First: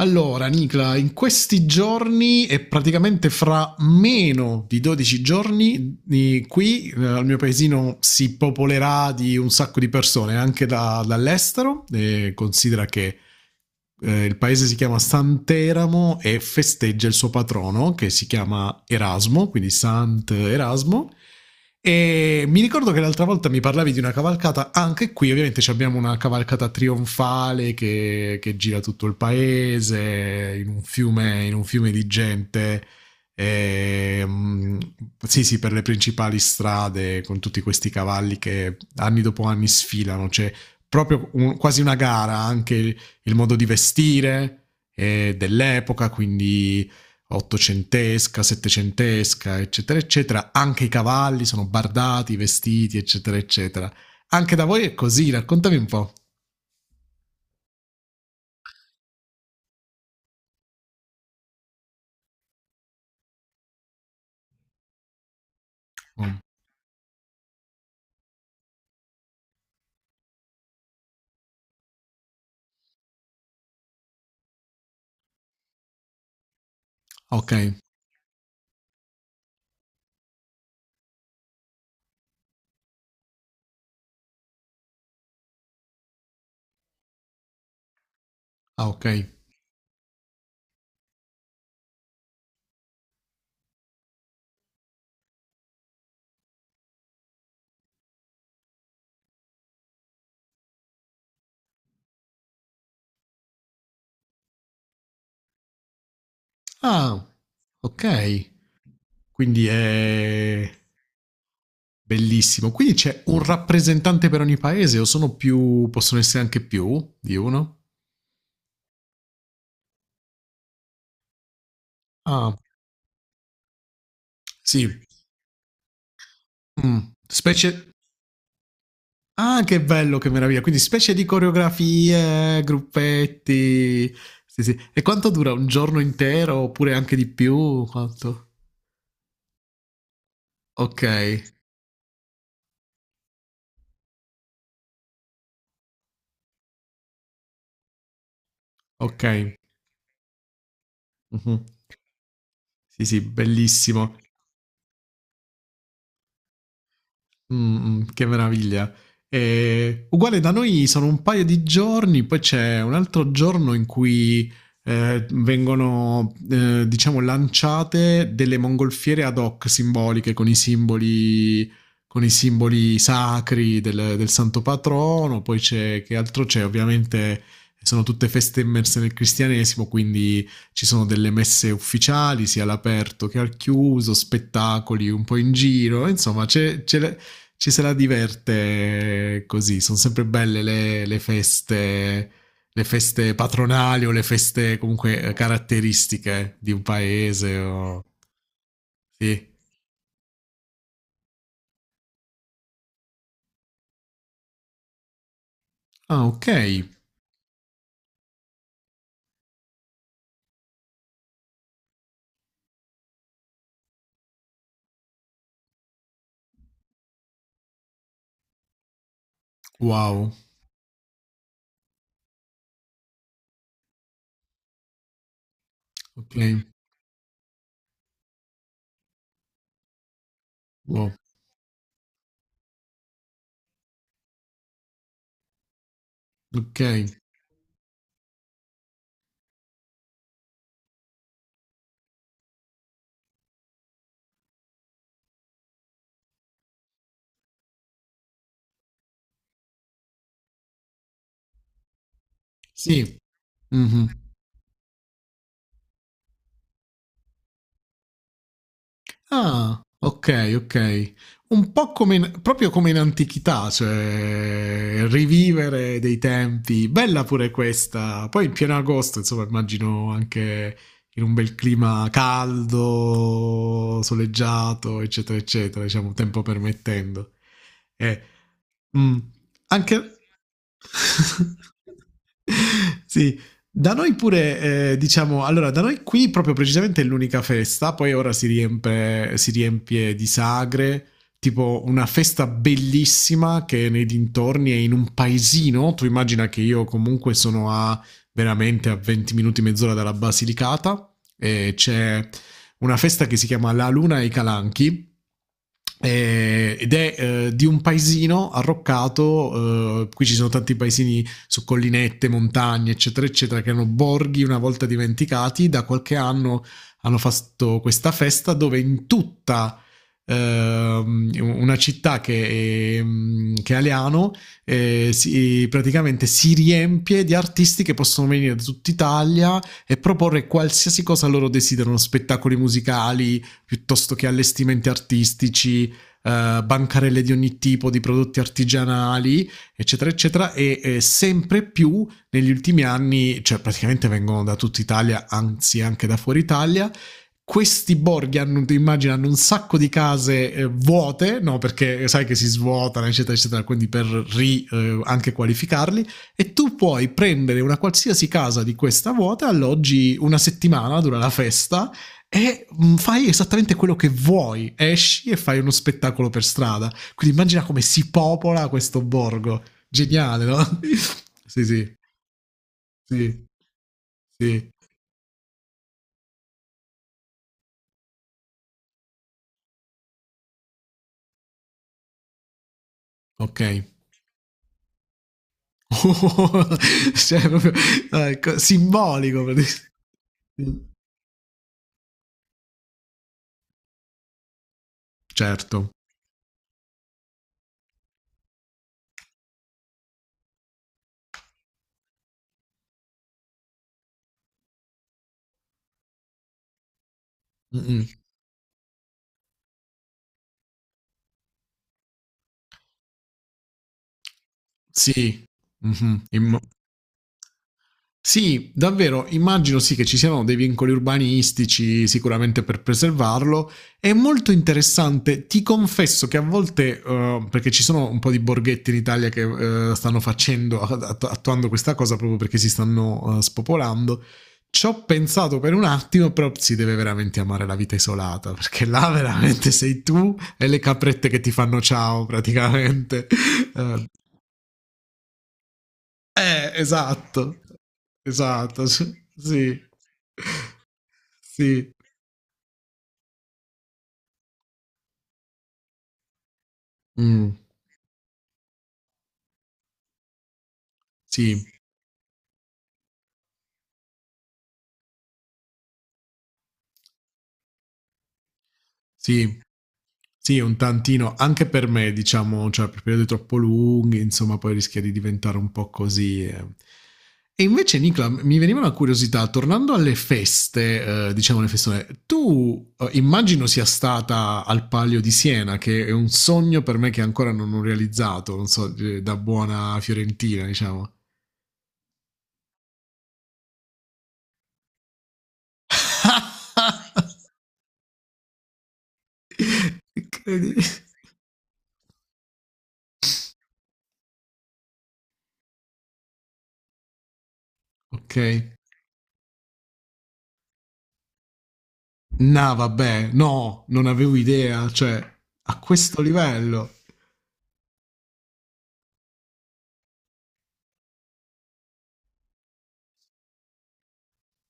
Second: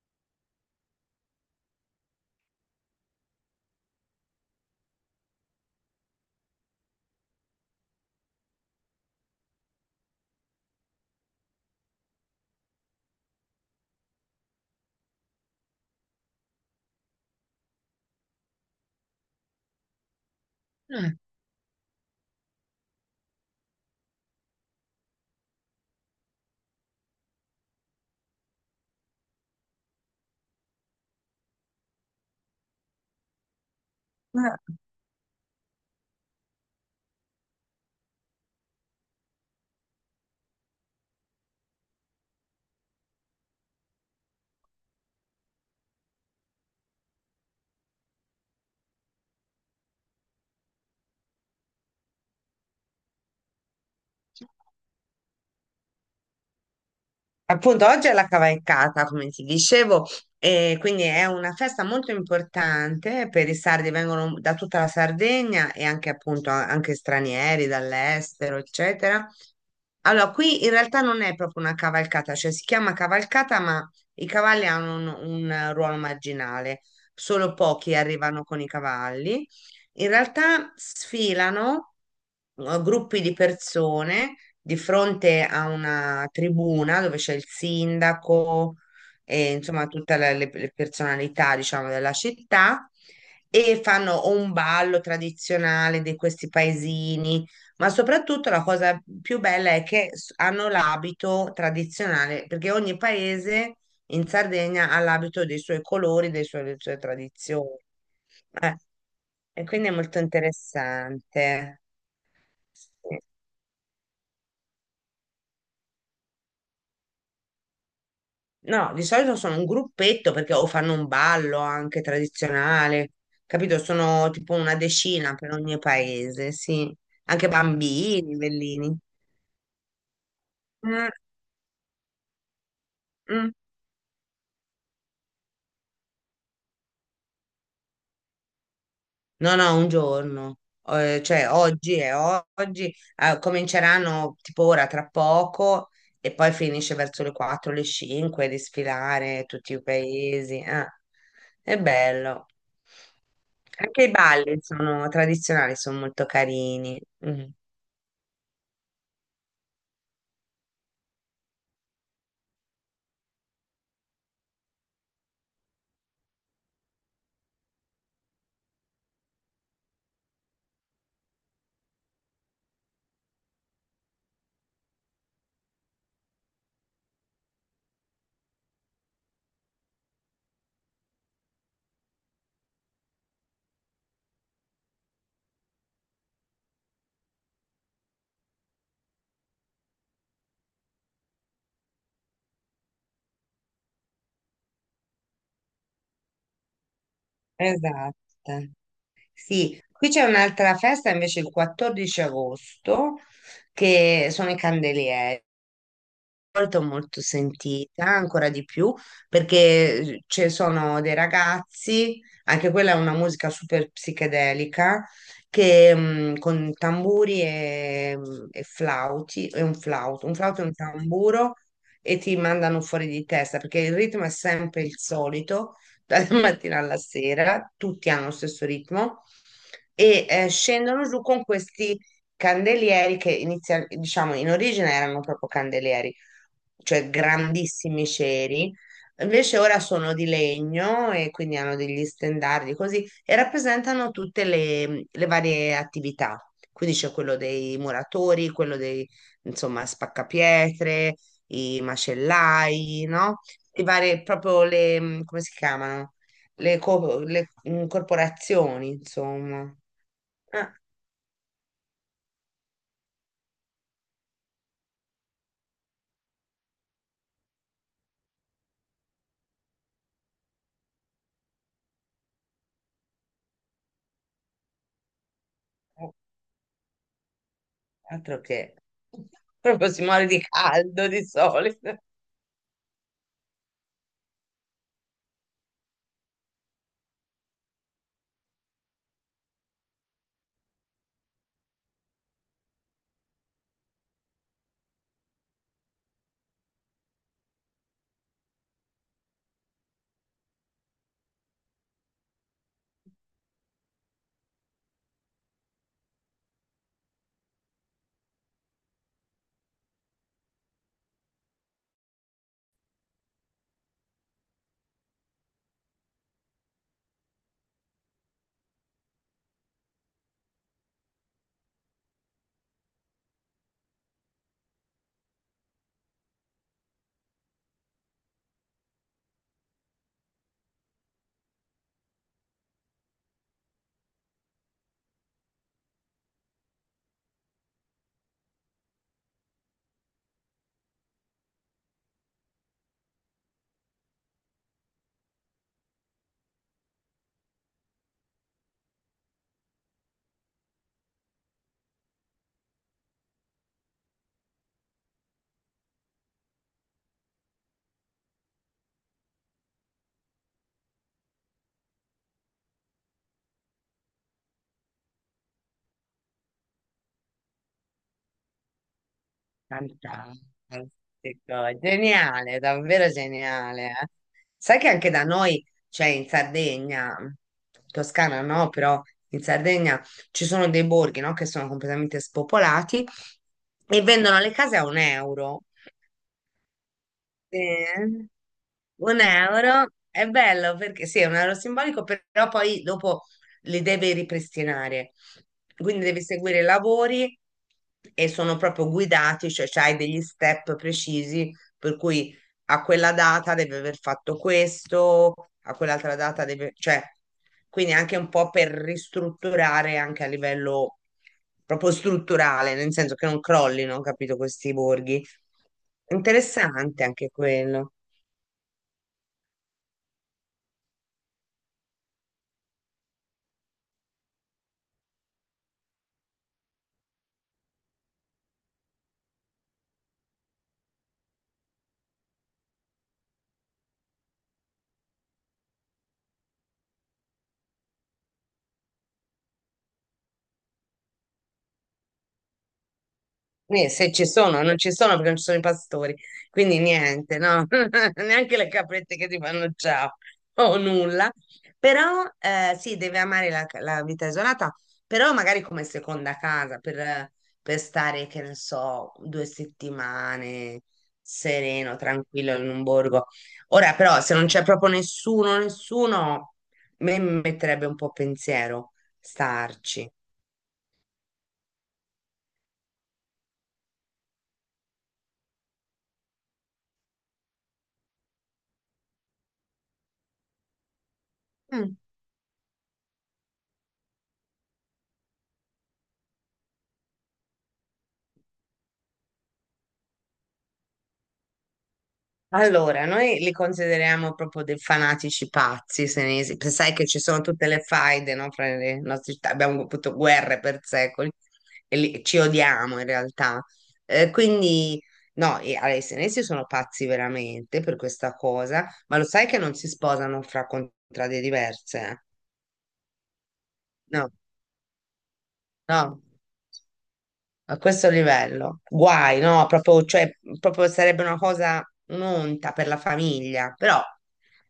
Allora, Nicla, in questi giorni e praticamente fra meno di 12 giorni, qui, al mio paesino si popolerà di un sacco di persone anche dall'estero. E considera che, il paese si chiama Sant'Eramo e festeggia il suo patrono che si chiama Erasmo, quindi Sant'Erasmo. Eh, E mi ricordo che l'altra volta mi parlavi di una cavalcata, anche qui ovviamente ci abbiamo una cavalcata trionfale che gira tutto il paese in un fiume di gente e, mm, sì, sì, per le principali strade con tutti questi cavalli che anni dopo anni sfilano, c'è proprio quasi una gara anche il modo di vestire, dell'epoca, quindi ottocentesca, settecentesca, eccetera, eccetera. Anche i cavalli sono bardati, vestiti, eccetera, eccetera. Anche da voi è così, raccontami un po'. Appunto, oggi è la cavalcata, come ti dicevo, e quindi è una festa molto importante per i sardi, vengono da tutta la Sardegna e anche Mm. appunto anche stranieri dall'estero, eccetera. Allora, qui in realtà non è proprio una cavalcata, cioè si chiama cavalcata, ma i cavalli hanno un ruolo marginale, Ok. solo pochi arrivano con i cavalli. In realtà sfilano gruppi di persone di fronte a una tribuna dove c'è il sindaco Ah, ok. e insomma tutte le personalità, diciamo, della città e fanno o un ballo tradizionale di questi paesini, ma soprattutto la cosa più bella è che hanno l'abito tradizionale, perché ogni paese in Sardegna ha l'abito dei suoi colori, delle sue Ah, tradizioni. ok. Eh, e Quindi quindi è molto è interessante. bellissimo. Quindi Sì. c'è un rappresentante per ogni paese o sono più, possono essere anche più di uno? No, di solito sono un gruppetto perché o fanno un ballo anche Ah, tradizionale, capito? Sono tipo una sì. decina per ogni paese, sì. Mm. Anche Specie... bambini, bellini. ah, che bello, che meraviglia. Quindi Mm, specie di coreografie, mm. gruppetti. Sì, sì. E quanto dura? Un giorno intero oppure anche di più? Quanto? No, no, un giorno. Ok, Cioè, oggi è oggi, cominceranno tipo ora tra poco e poi finisce verso le 4, le 5 di ok. sfilare tutti i paesi. Mhm. È bello. Sì, sì, Anche i bellissimo. balli sono tradizionali, sono molto carini. Mm. Che meraviglia. Uguale da noi sono un paio di giorni, poi c'è un altro giorno in cui, vengono, diciamo lanciate delle mongolfiere ad hoc simboliche con i simboli sacri del santo patrono. Poi c'è, che altro c'è? Ovviamente sono tutte feste immerse nel cristianesimo, quindi ci sono delle messe ufficiali sia all'aperto che al chiuso, spettacoli un po' in giro, insomma c'è la, ci se la diverte così. Sono sempre belle le feste patronali o le feste comunque, caratteristiche di un paese. O... Esatto. sì. Sì, qui c'è un'altra festa invece il 14 agosto, che sono i candelieri. Ah, ok. Molto molto sentita, ancora di più, perché ci sono dei ragazzi, anche quella è una musica super psichedelica, che con tamburi e, e flauti, e Wow. un flauto e un tamburo, e ti mandano fuori di testa, perché il ritmo è sempre il solito, dalla Ok. mattina alla sera, tutti hanno lo stesso ritmo, e scendono Wow. giù con questi candelieri che inizia, diciamo, in origine erano proprio candelieri, Ok. cioè grandissimi ceri. Invece ora sono di legno e quindi hanno degli stendardi così e rappresentano tutte le varie attività. Quindi c'è quello dei muratori, insomma, spaccapietre, i macellai, Sì. no? I Mhm. vari, proprio come si chiamano? Le corporazioni, insomma. Ah, ok, Ah, ok. Un po' come proprio come in antichità, cioè rivivere dei tempi. Bella pure questa. Poi in pieno agosto, insomma, immagino anche in un bel clima caldo, soleggiato, eccetera, eccetera, diciamo, tempo permettendo. Eh, altro che mm, proprio si anche... muore di caldo di solito. sì, da noi pure, diciamo, allora, da noi qui proprio precisamente è l'unica festa, poi ora si riempie di sagre, tipo una festa bellissima che è nei dintorni, è in un paesino, tu immagina che io comunque sono a veramente a 20 minuti, mezz'ora dalla Basilicata, e c'è una festa che si chiama La Luna e i Calanchi, ed è, di un paesino arroccato, qui ci sono tanti paesini su collinette, montagne, eccetera, eccetera, che erano borghi una volta dimenticati. Da qualche anno hanno fatto questa festa dove in tutta, una città che è Aliano, si, praticamente si riempie di artisti che possono venire da tutta Italia e proporre qualsiasi cosa loro desiderano, spettacoli musicali piuttosto che allestimenti artistici, bancarelle di ogni tipo, di prodotti artigianali, eccetera, eccetera, e, sempre più negli ultimi anni, cioè praticamente vengono da tutta Italia, anzi anche da fuori Italia, questi borghi hanno, immagino, hanno un sacco di case, vuote, no? Perché sai che si svuotano, eccetera, eccetera, quindi per ri, anche qualificarli. E tu puoi prendere una qualsiasi casa di questa vuota, alloggi una settimana, dura la festa, e fai esattamente quello che vuoi. Esci e fai uno spettacolo per strada. Quindi immagina come si popola questo borgo. Fantastico, Geniale, no? Sì, sì, geniale, davvero sì, geniale. Sì. Sai che anche da noi, cioè in Sardegna, Toscana no, però in Sardegna ci sono dei borghi, no, che sono completamente spopolati Ok. e vendono le case a un euro. Cioè, proprio, Sì. Un simbolico, euro praticamente. è bello Sì. perché sì, è un euro simbolico, però poi dopo li deve ripristinare. Certo. Quindi devi seguire i lavori e sono proprio guidati, cioè hai degli step precisi per cui a quella data deve aver fatto questo, a quell'altra data deve, cioè, quindi Mm-mm. anche un po' per ristrutturare anche a livello proprio strutturale, nel senso che non crollino, capito, questi borghi. Sì. Mhm. Immo- Interessante anche quello. sì, davvero, immagino sì che ci siano dei vincoli urbanistici sicuramente per preservarlo. È molto interessante, ti confesso che a volte, perché ci sono un po' di borghetti in Italia che, stanno facendo, attuando questa cosa proprio perché si stanno, spopolando, ci ho pensato per un attimo, però si deve veramente amare la vita isolata, perché là veramente sei tu e le caprette che ti fanno ciao praticamente. Eh, Se ci sono, non ci sono perché non ci sono i pastori, quindi niente, esatto. no? Neanche le Esatto, sì. caprette che ti fanno Sì. ciao o nulla. Sì. Però sì, deve amare la vita isolata, però magari come seconda casa Mm, per stare, che ne so, due settimane sì, sereno, tranquillo in un borgo. Ora però se non c'è proprio nessuno, nessuno, mi metterebbe un po' pensiero sì. starci. Sì, un tantino. Anche per me, diciamo, cioè, per periodi troppo lunghi, insomma, poi rischia di diventare un po' così, eh. E invece, Nicola, mi veniva una curiosità, tornando alle feste, diciamo le festone, tu, immagino sia stata al Palio di Siena, che è un sogno per me che ancora non ho realizzato, non so, da buona fiorentina, diciamo. Allora, noi li consideriamo proprio dei fanatici pazzi senesi, perché sai che ci sono tutte le faide, no, fra le nostre città, abbiamo avuto guerre per Incredibile. secoli e ci odiamo in realtà. Quindi, no, i, allora, i senesi sono pazzi veramente per Ok. questa cosa, ma lo sai che non si sposano fra contrade diverse? No, vabbè, no, non No, avevo idea, cioè, a questo no, livello. a questo livello. Guai, no? Proprio, cioè, proprio sarebbe una cosa, un'onta per la famiglia, però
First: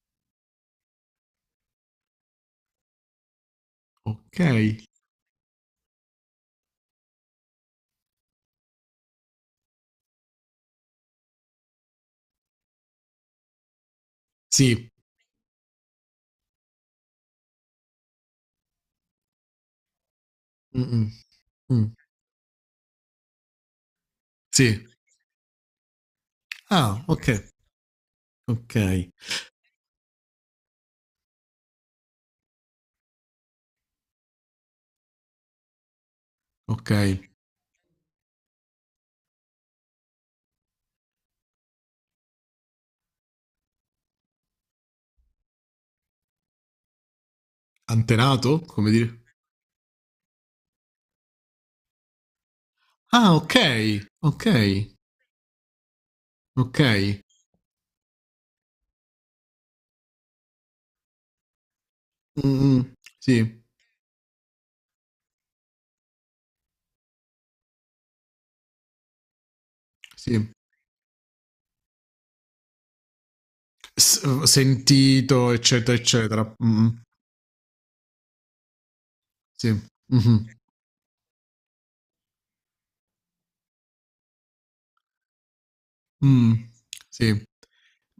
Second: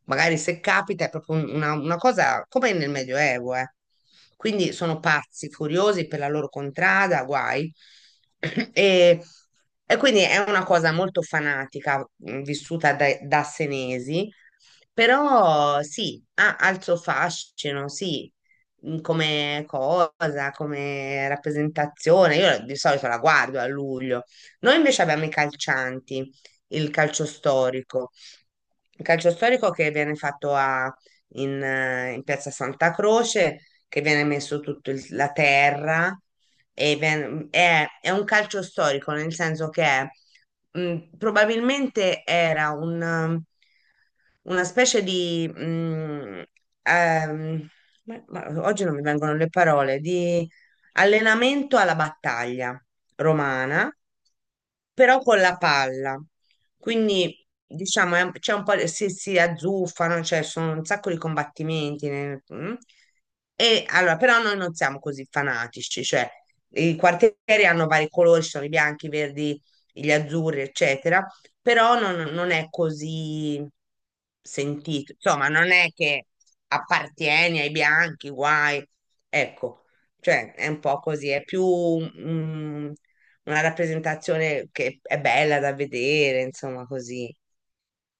magari se capita è proprio una cosa come nel Medioevo, eh. Ok. Quindi sono pazzi, furiosi per la loro contrada, guai. E, e quindi è una cosa molto fanatica, vissuta da, senesi, Sì. però sì, ha il suo fascino, sì, mm, come cosa, Mm-mm. come Mm, mm. rappresentazione. Io di solito la guardo a luglio. Noi Sì. invece abbiamo i calcianti, il Ah, calcio ok. storico. Ok. Il calcio storico che viene fatto in, in Piazza Santa Croce, che viene messo tutta la terra Ok. e è un calcio storico, nel senso che è, probabilmente era un, una specie di... ehm, Antenato, ma oggi come non mi dire? vengono le parole, di allenamento alla battaglia Ah, ok. romana, Ok. però con la palla. Ok. Quindi diciamo è c'è un po' si, si azzuffano, cioè sono un sacco di combattimenti. Mm-mm. Sì. E allora, però noi non siamo così fanatici, cioè i quartieri hanno vari colori, ci sono i bianchi, i verdi, gli Sì. azzurri, eccetera, però non è così S- sentito. Insomma, sentito, non è eccetera, che eccetera. Mm-mm. appartieni ai bianchi, guai. Sì. Ecco, Mhm. cioè è un po' così, è più mm, una rappresentazione che è bella da vedere, Mm. insomma, così. Sì.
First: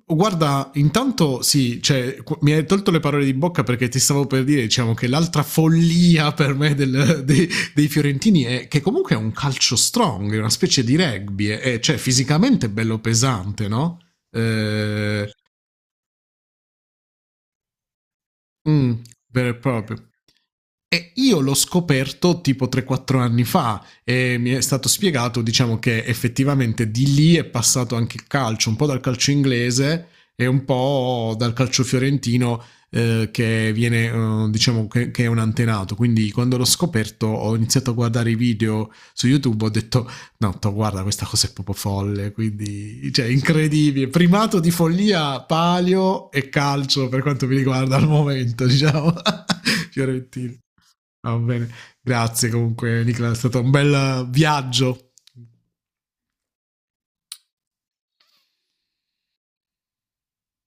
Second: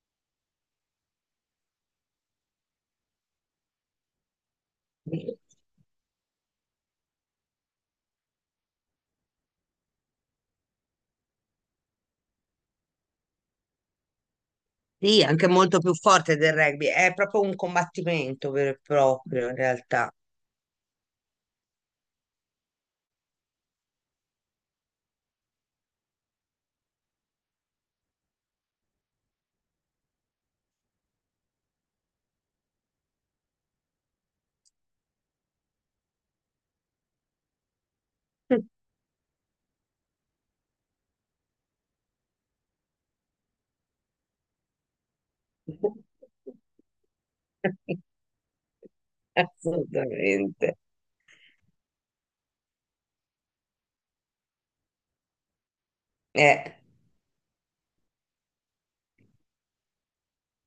Guarda, intanto sì, cioè, qu- mi hai tolto le parole di bocca perché ti stavo per dire, diciamo, che l'altra follia per me dei, dei fiorentini è che comunque è un calcio strong, è una specie di rugby, è, cioè fisicamente bello pesante, no? Sì, Eh, anche molto più forte del rugby, è proprio un combattimento vero e mh, vero proprio e in proprio. realtà. E io l'ho scoperto tipo 3, 4 anni fa e mi è stato spiegato, diciamo, che effettivamente di lì è passato anche il calcio, un po' dal calcio inglese e un po' dal calcio fiorentino, che viene, diciamo che è un antenato. Quindi quando l'ho scoperto ho iniziato a guardare i video su YouTube, ho detto: no, to, guarda, questa cosa è proprio folle, quindi, cioè, incredibile. Primato di follia, palio e calcio per quanto mi riguarda al momento, diciamo, fiorentino. Assolutamente. Va bene, grazie comunque Nicola, è stato un bel, viaggio Eh.